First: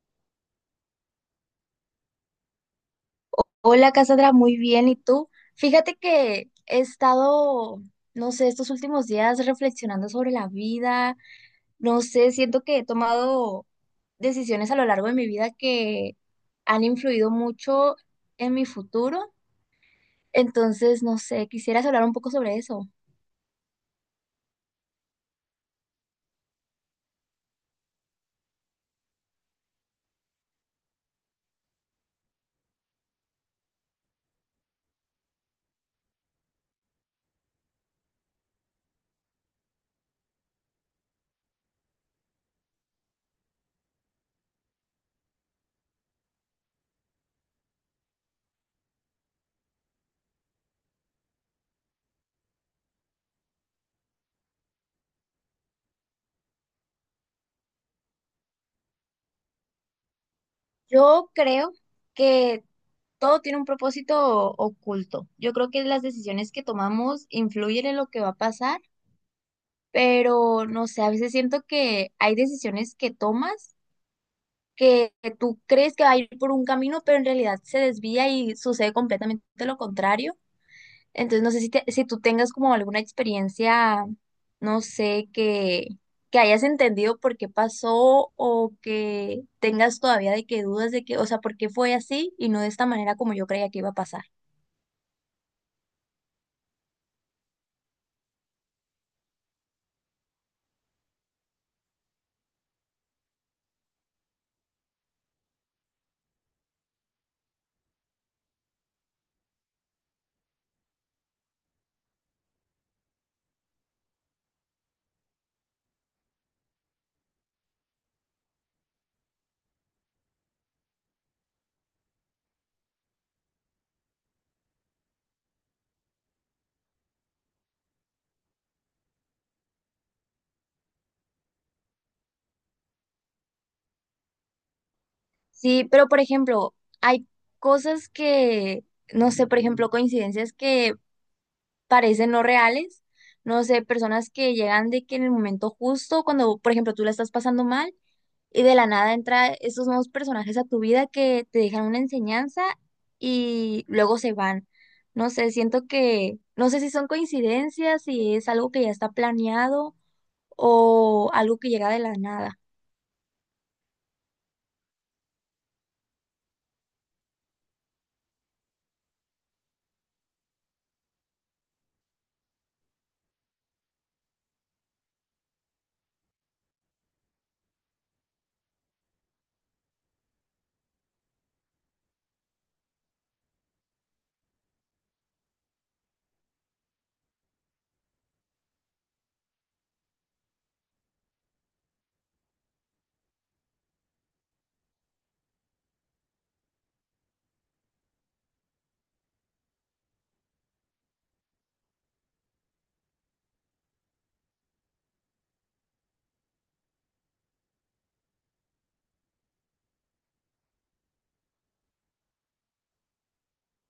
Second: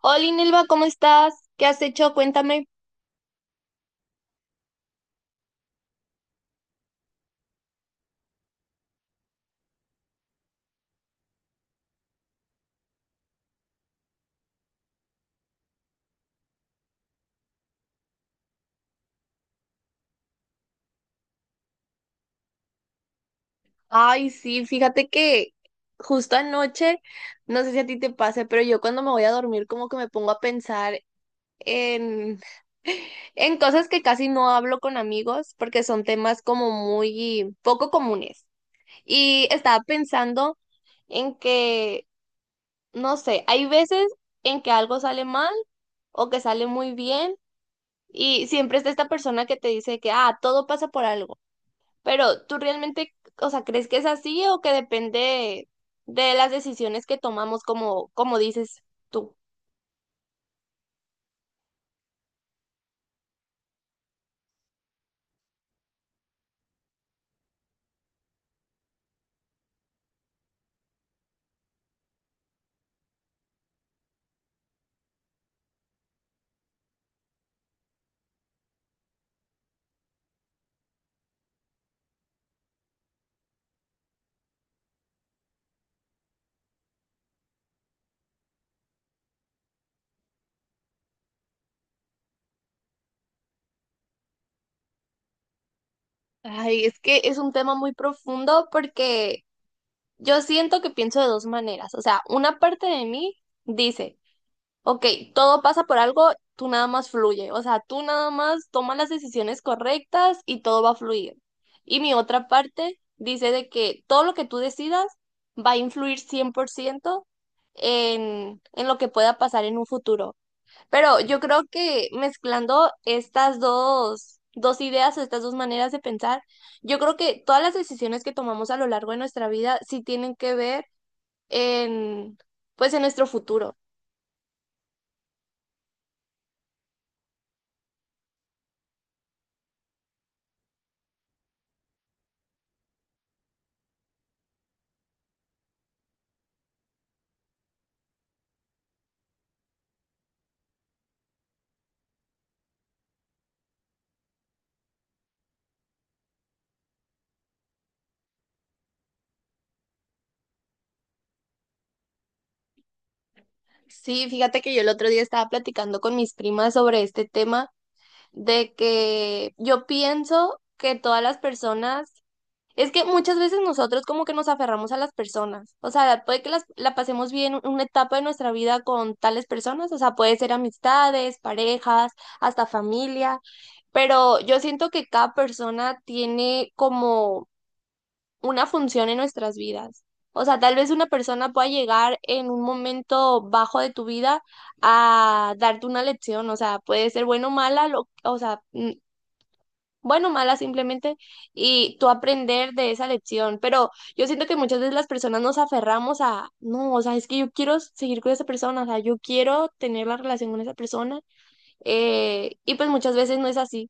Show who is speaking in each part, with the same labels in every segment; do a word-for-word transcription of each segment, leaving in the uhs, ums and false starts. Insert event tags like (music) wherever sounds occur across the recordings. Speaker 1: Hola, Nelva, ¿cómo estás? ¿Qué has hecho? Cuéntame.
Speaker 2: Hola Cassandra, muy bien. ¿Y tú? Fíjate que he estado, no sé, estos últimos días reflexionando sobre la vida. No sé, siento que he tomado decisiones a lo largo de mi vida que han influido mucho en mi futuro. Entonces, no sé, quisieras hablar un poco sobre eso.
Speaker 1: Ay, sí, fíjate que justo anoche, no sé si a ti te pase, pero yo cuando me voy a dormir como que me pongo a pensar en, (laughs) en cosas que casi no hablo con amigos porque son temas como muy poco comunes. Y estaba pensando en que, no sé, hay veces en que algo sale mal o que sale muy bien y siempre está esta persona que te dice que, ah, todo pasa por algo. Pero tú realmente, o sea, ¿crees que es así o que depende de las decisiones que tomamos, como, como dices tú?
Speaker 2: Yo creo que todo tiene un propósito oculto. Yo creo que las decisiones que tomamos influyen en lo que va a pasar, pero no sé, a veces siento que hay decisiones que tomas que, que tú crees que va a ir por un camino, pero en realidad se desvía y sucede completamente lo contrario. Entonces, no sé si, te- si tú tengas como alguna experiencia, no sé, que, que hayas entendido por qué pasó o que tengas todavía de que dudas de que, o sea, por qué fue así y no de esta manera como yo creía que iba a pasar.
Speaker 1: Ay, es que es un tema muy profundo porque yo siento que pienso de dos maneras. O sea, una parte de mí dice, ok, todo pasa por algo, tú nada más fluye, o sea, tú nada más tomas las decisiones correctas y todo va a fluir. Y mi otra parte dice de que todo lo que tú decidas va a influir cien por ciento en, en lo que pueda pasar en un futuro. Pero yo creo que mezclando estas dos, dos ideas o estas dos maneras de pensar, yo creo que todas las decisiones que tomamos a lo largo de nuestra vida sí tienen que ver en, pues, en nuestro futuro.
Speaker 2: Sí, pero por ejemplo, hay cosas que, no sé, por ejemplo, coincidencias que parecen no reales. No sé, personas que llegan de que en el momento justo, cuando, por ejemplo, tú la estás pasando mal y de la nada entra estos nuevos personajes a tu vida que te dejan una enseñanza y luego se van. No sé, siento que, no sé si son coincidencias, si es algo que ya está planeado o algo que llega de la nada.
Speaker 1: Sí, fíjate que yo el otro día estaba platicando con mis primas sobre este tema de que yo pienso que todas las personas, es que muchas veces nosotros como que nos aferramos a las personas, o sea, puede que las, la pasemos bien una etapa de nuestra vida con tales personas, o sea, puede ser amistades, parejas, hasta familia, pero yo siento que cada persona tiene como una función en nuestras vidas. O sea, tal vez una persona pueda llegar en un momento bajo de tu vida a darte una lección. O sea, puede ser bueno o mala, lo- o sea, mm, bueno o mala simplemente, y tú aprender de esa lección. Pero yo siento que muchas veces las personas nos aferramos a, no, o sea, es que yo quiero seguir con esa persona, o sea, yo quiero tener la relación con esa persona. Eh, y pues muchas veces no es así.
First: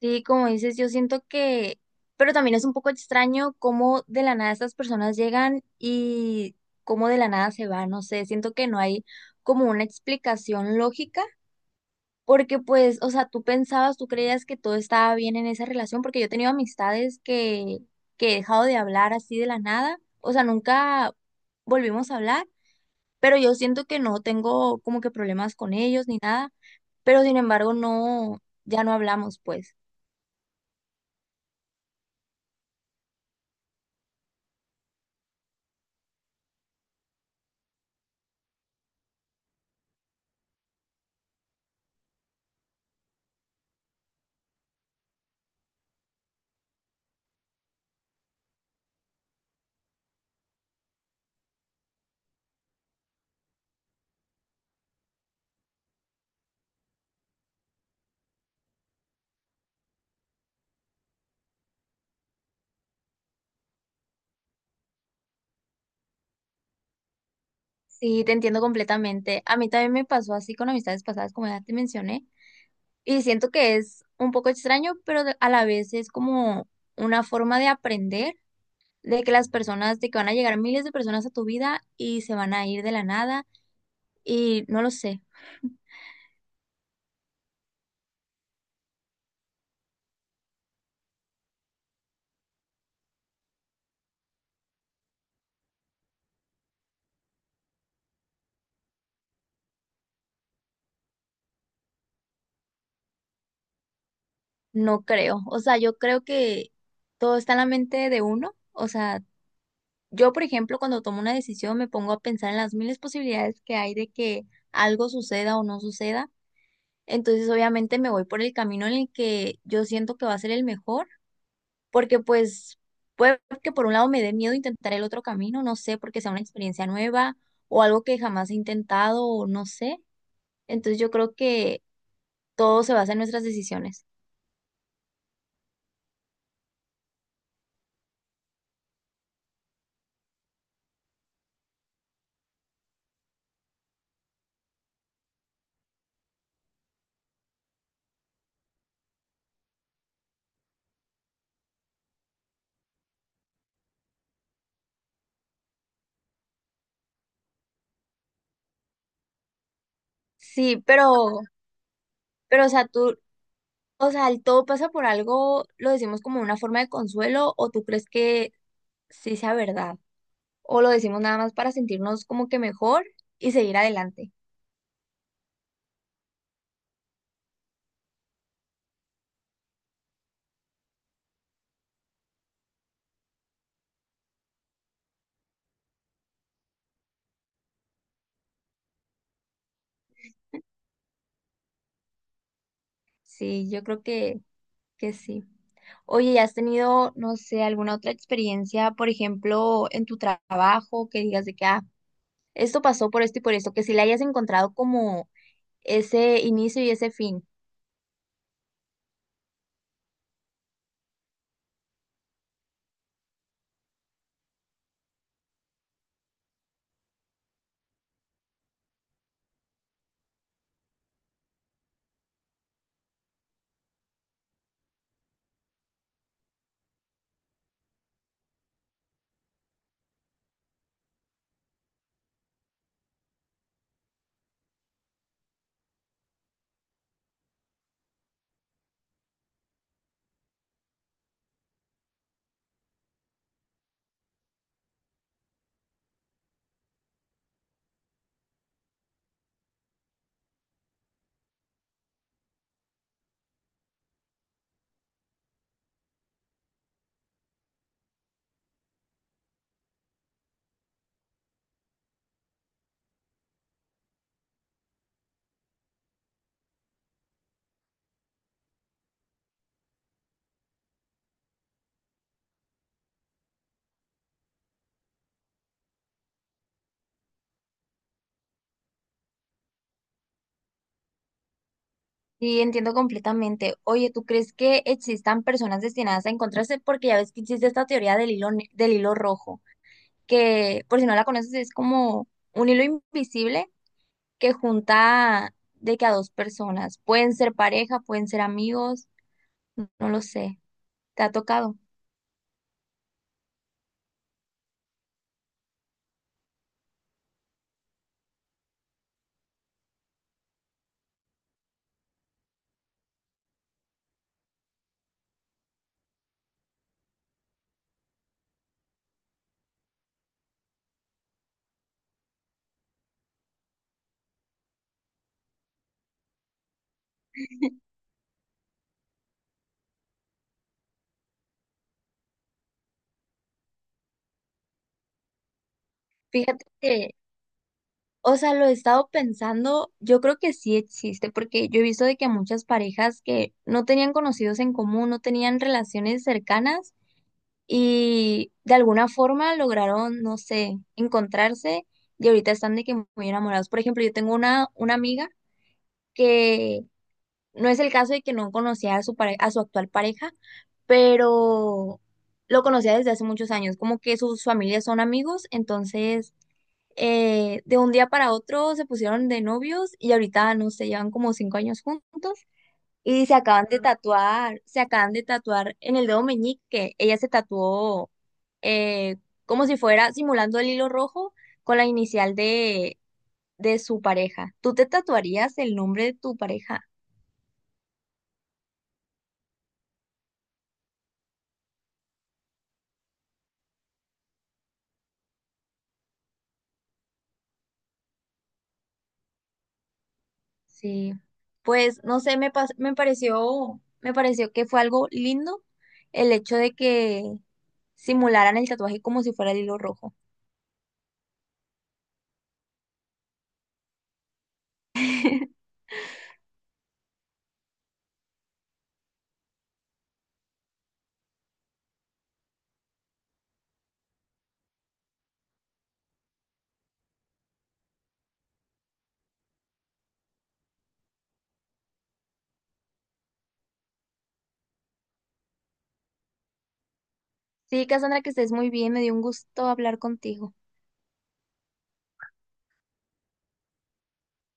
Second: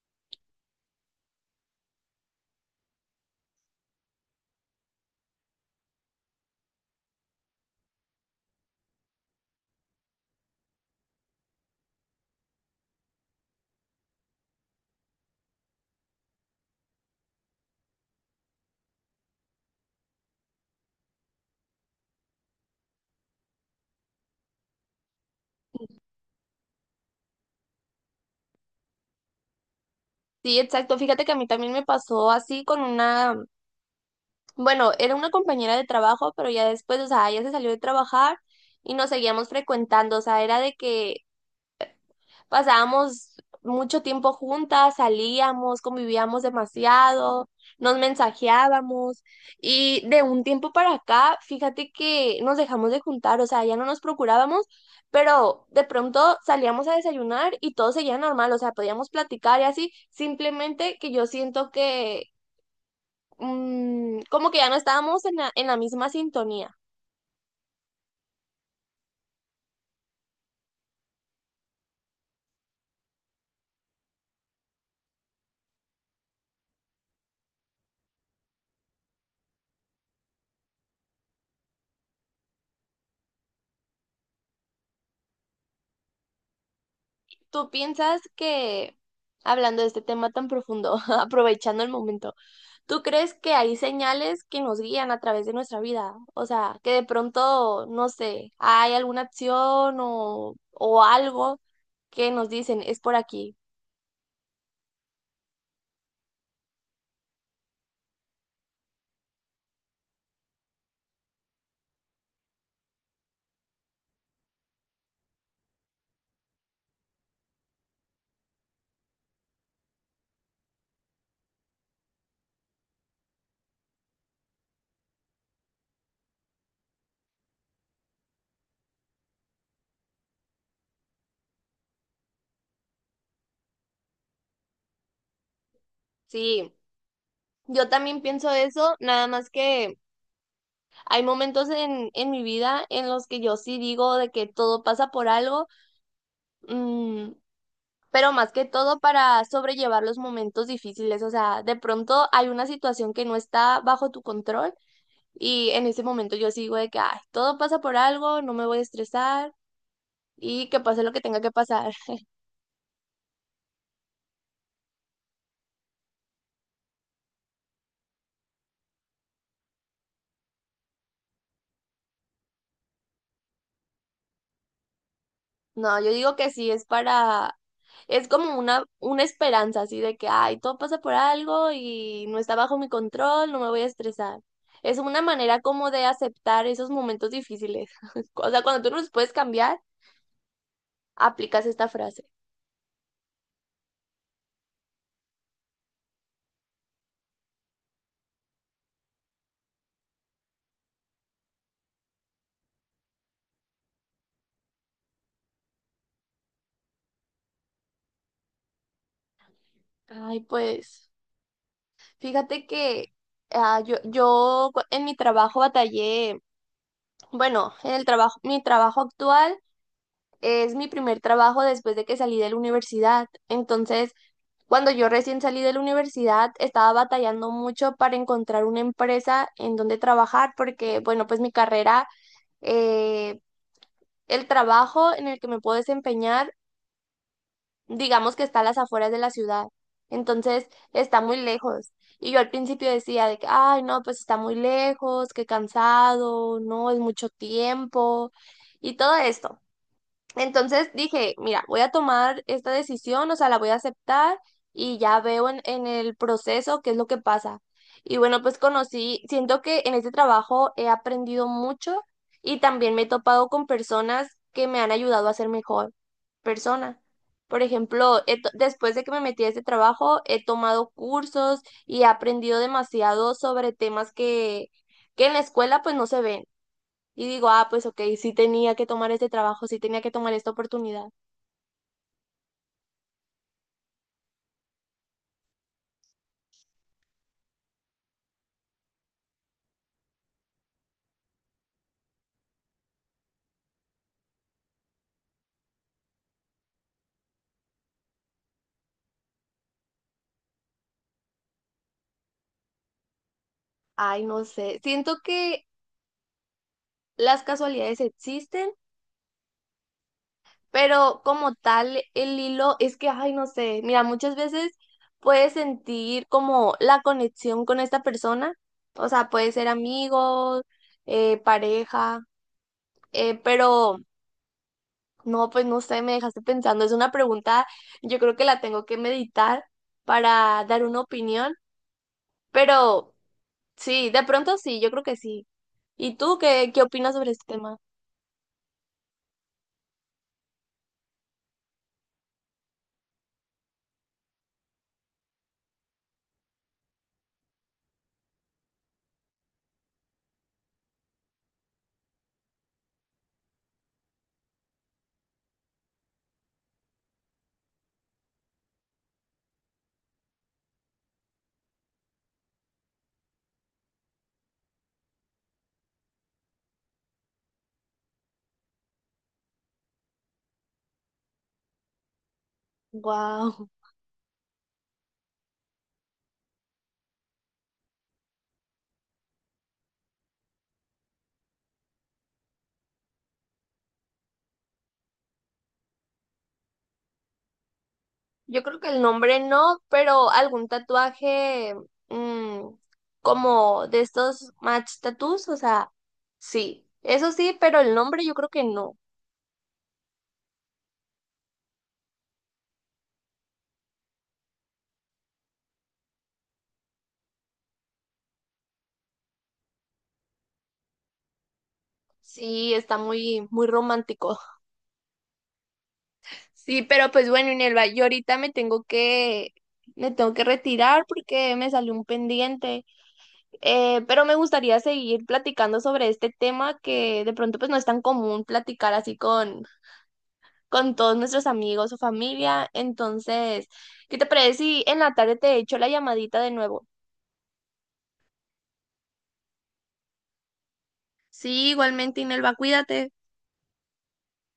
Speaker 2: Sí, como dices, yo siento que, pero también es un poco extraño cómo de la nada estas personas llegan y cómo de la nada se van, no sé, siento que no hay como una explicación lógica, porque pues, o sea, tú pensabas, tú creías que todo estaba bien en esa relación, porque yo he tenido amistades que, que he dejado de hablar así de la nada, o sea, nunca volvimos a hablar, pero yo siento que no tengo como que problemas con ellos ni nada, pero sin embargo no, ya no hablamos pues.
Speaker 1: Sí, exacto. Fíjate que a mí también me pasó así con una Bueno, era una compañera de trabajo, pero ya después, o sea, ella se salió de trabajar y nos seguíamos frecuentando, o sea, era de que pasábamos mucho tiempo juntas, salíamos, convivíamos demasiado, nos mensajeábamos y de un tiempo para acá, fíjate que nos dejamos de juntar, o sea, ya no nos procurábamos, pero de pronto salíamos a desayunar y todo seguía normal, o sea, podíamos platicar y así, simplemente que yo siento que mm, como que ya no estábamos en la, en la misma sintonía.
Speaker 2: Sí, te entiendo completamente. A mí también me pasó así con amistades pasadas, como ya te mencioné, y siento que es un poco extraño, pero de- a la vez es como una forma de aprender de que las personas, de que van a llegar miles de personas a tu vida y se van a ir de la nada, y no lo sé,
Speaker 1: ¿Tú piensas que, hablando de este tema tan profundo, (laughs) aprovechando el momento, ¿tú crees que hay señales que nos guían a través de nuestra vida? O sea, que de pronto, no sé, hay alguna acción o, o algo que nos dicen, es por aquí.
Speaker 2: no creo. O sea, yo creo que todo está en la mente de uno. O sea, yo, por ejemplo, cuando tomo una decisión me pongo a pensar en las miles posibilidades que hay de que algo suceda o no suceda. Entonces, obviamente me voy por el camino en el que yo siento que va a ser el mejor, porque pues puede que por un lado me dé miedo intentar el otro camino, no sé, porque sea una experiencia nueva o algo que jamás he intentado o no sé. Entonces, yo creo que todo se basa en nuestras decisiones.
Speaker 1: Sí. Yo también pienso eso, nada más que hay momentos en, en mi vida en los que yo sí digo de que todo pasa por algo, mm, pero más que todo para sobrellevar los momentos difíciles. O sea, de pronto hay una situación que no está bajo tu control y en ese momento yo sigo de que, ay, todo pasa por algo, no me voy a estresar y
Speaker 2: Sí,
Speaker 1: que pase lo que
Speaker 2: pero,
Speaker 1: tenga que pasar. (laughs)
Speaker 2: pero, o sea, tú, o sea, el todo pasa por algo, lo decimos como una forma de consuelo, o tú crees que sí sea verdad, o lo decimos nada más para sentirnos como que mejor y seguir adelante.
Speaker 1: No, yo digo que sí, es para, es como una, una esperanza así de que, ay, todo pasa por algo y no está bajo mi control, no me voy a estresar. Es una manera como de aceptar esos momentos difíciles. (laughs) O sea, cuando tú no los puedes cambiar, aplicas esta frase.
Speaker 2: Sí, yo creo que, que sí. Oye, ¿y has tenido, no sé, alguna otra experiencia, por ejemplo, en tu trabajo, que digas de que, ah, esto pasó por esto y por esto, que si le hayas encontrado como ese inicio y ese fin?
Speaker 1: Ay, pues fíjate que ah, yo, yo cu- en mi trabajo batallé, bueno, en el trabajo, mi trabajo actual es mi primer trabajo después de que salí de la universidad. Entonces, cuando yo recién salí de la universidad, estaba batallando mucho para encontrar una empresa en donde trabajar, porque, bueno, pues mi carrera, eh, el trabajo en el que me puedo desempeñar digamos que está a las afueras de la ciudad, entonces está muy lejos. Y yo al principio decía de que, ay, no, pues está muy lejos, qué cansado, no, es mucho tiempo y todo esto. Entonces dije, mira, voy a tomar esta decisión, o sea, la voy a aceptar y ya veo en, en el proceso qué es lo que pasa. Y bueno, pues conocí, siento que en este trabajo he aprendido mucho y también me he topado con personas que me han ayudado a ser mejor persona. Por ejemplo, he to- después de que me metí a este trabajo, he tomado cursos y he aprendido demasiado sobre temas que, que en la escuela pues no se ven. Y digo, ah, pues ok, sí tenía que tomar este trabajo, sí tenía que tomar esta oportunidad.
Speaker 2: Sí, entiendo completamente. Oye, ¿tú crees que existan personas destinadas a encontrarse? Porque ya ves que existe esta teoría del hilo, ne- del hilo rojo, que por si no la conoces es como un hilo invisible que junta de que a dos personas, pueden ser pareja, pueden ser amigos, no lo sé, ¿te ha tocado?
Speaker 1: Ay, no sé, siento que las casualidades existen, pero como tal, el hilo es que, ay, no sé, mira, muchas veces puedes sentir como la conexión con esta persona, o sea, puede ser amigos, eh, pareja, eh, pero no, pues no sé, me dejaste pensando, es una pregunta, yo creo que la tengo que meditar para dar una opinión, pero... Sí, de pronto sí, yo creo que sí. ¿Y tú
Speaker 2: Fíjate
Speaker 1: qué, qué
Speaker 2: que,
Speaker 1: opinas sobre este tema?
Speaker 2: o sea, lo he estado pensando, yo creo que sí existe, porque yo he visto de que muchas parejas que no tenían conocidos en común, no tenían relaciones cercanas y de alguna forma lograron, no sé, encontrarse y ahorita están de que muy enamorados. Por ejemplo, yo tengo una, una amiga que no es el caso de que no conocía a su pare- a su actual pareja, pero lo conocía desde hace muchos años, como que sus familias son amigos, entonces eh, de un día para otro se pusieron de novios y ahorita, no sé, llevan como cinco años juntos y se acaban
Speaker 1: Wow. (laughs)
Speaker 2: de tatuar, se acaban de tatuar en el dedo meñique. Ella se tatuó, eh, como si fuera simulando el hilo rojo con la inicial de, de su pareja. ¿Tú te tatuarías el nombre de tu pareja?
Speaker 1: Yo creo que el nombre no, pero algún tatuaje mm, como de estos match tattoos, o sea, sí. Eso sí, pero el nombre yo creo que no.
Speaker 2: Sí. Pues no sé, me, pas- me pareció, me pareció que fue algo lindo el hecho de que simularan el tatuaje como si fuera el hilo rojo.
Speaker 1: Sí, está muy, muy romántico. (laughs) Sí, pero pues bueno, Inelva, yo ahorita me tengo que, me tengo que retirar porque me salió un pendiente. Eh, pero me gustaría seguir platicando sobre este tema que de pronto pues no es tan común platicar así con, con todos nuestros amigos o familia. Entonces, ¿qué te parece si en la tarde te echo la llamadita de nuevo?
Speaker 2: Sí, Cassandra, que estés muy bien. Me dio un gusto hablar contigo.
Speaker 1: Sí, igualmente, Inelva, cuídate.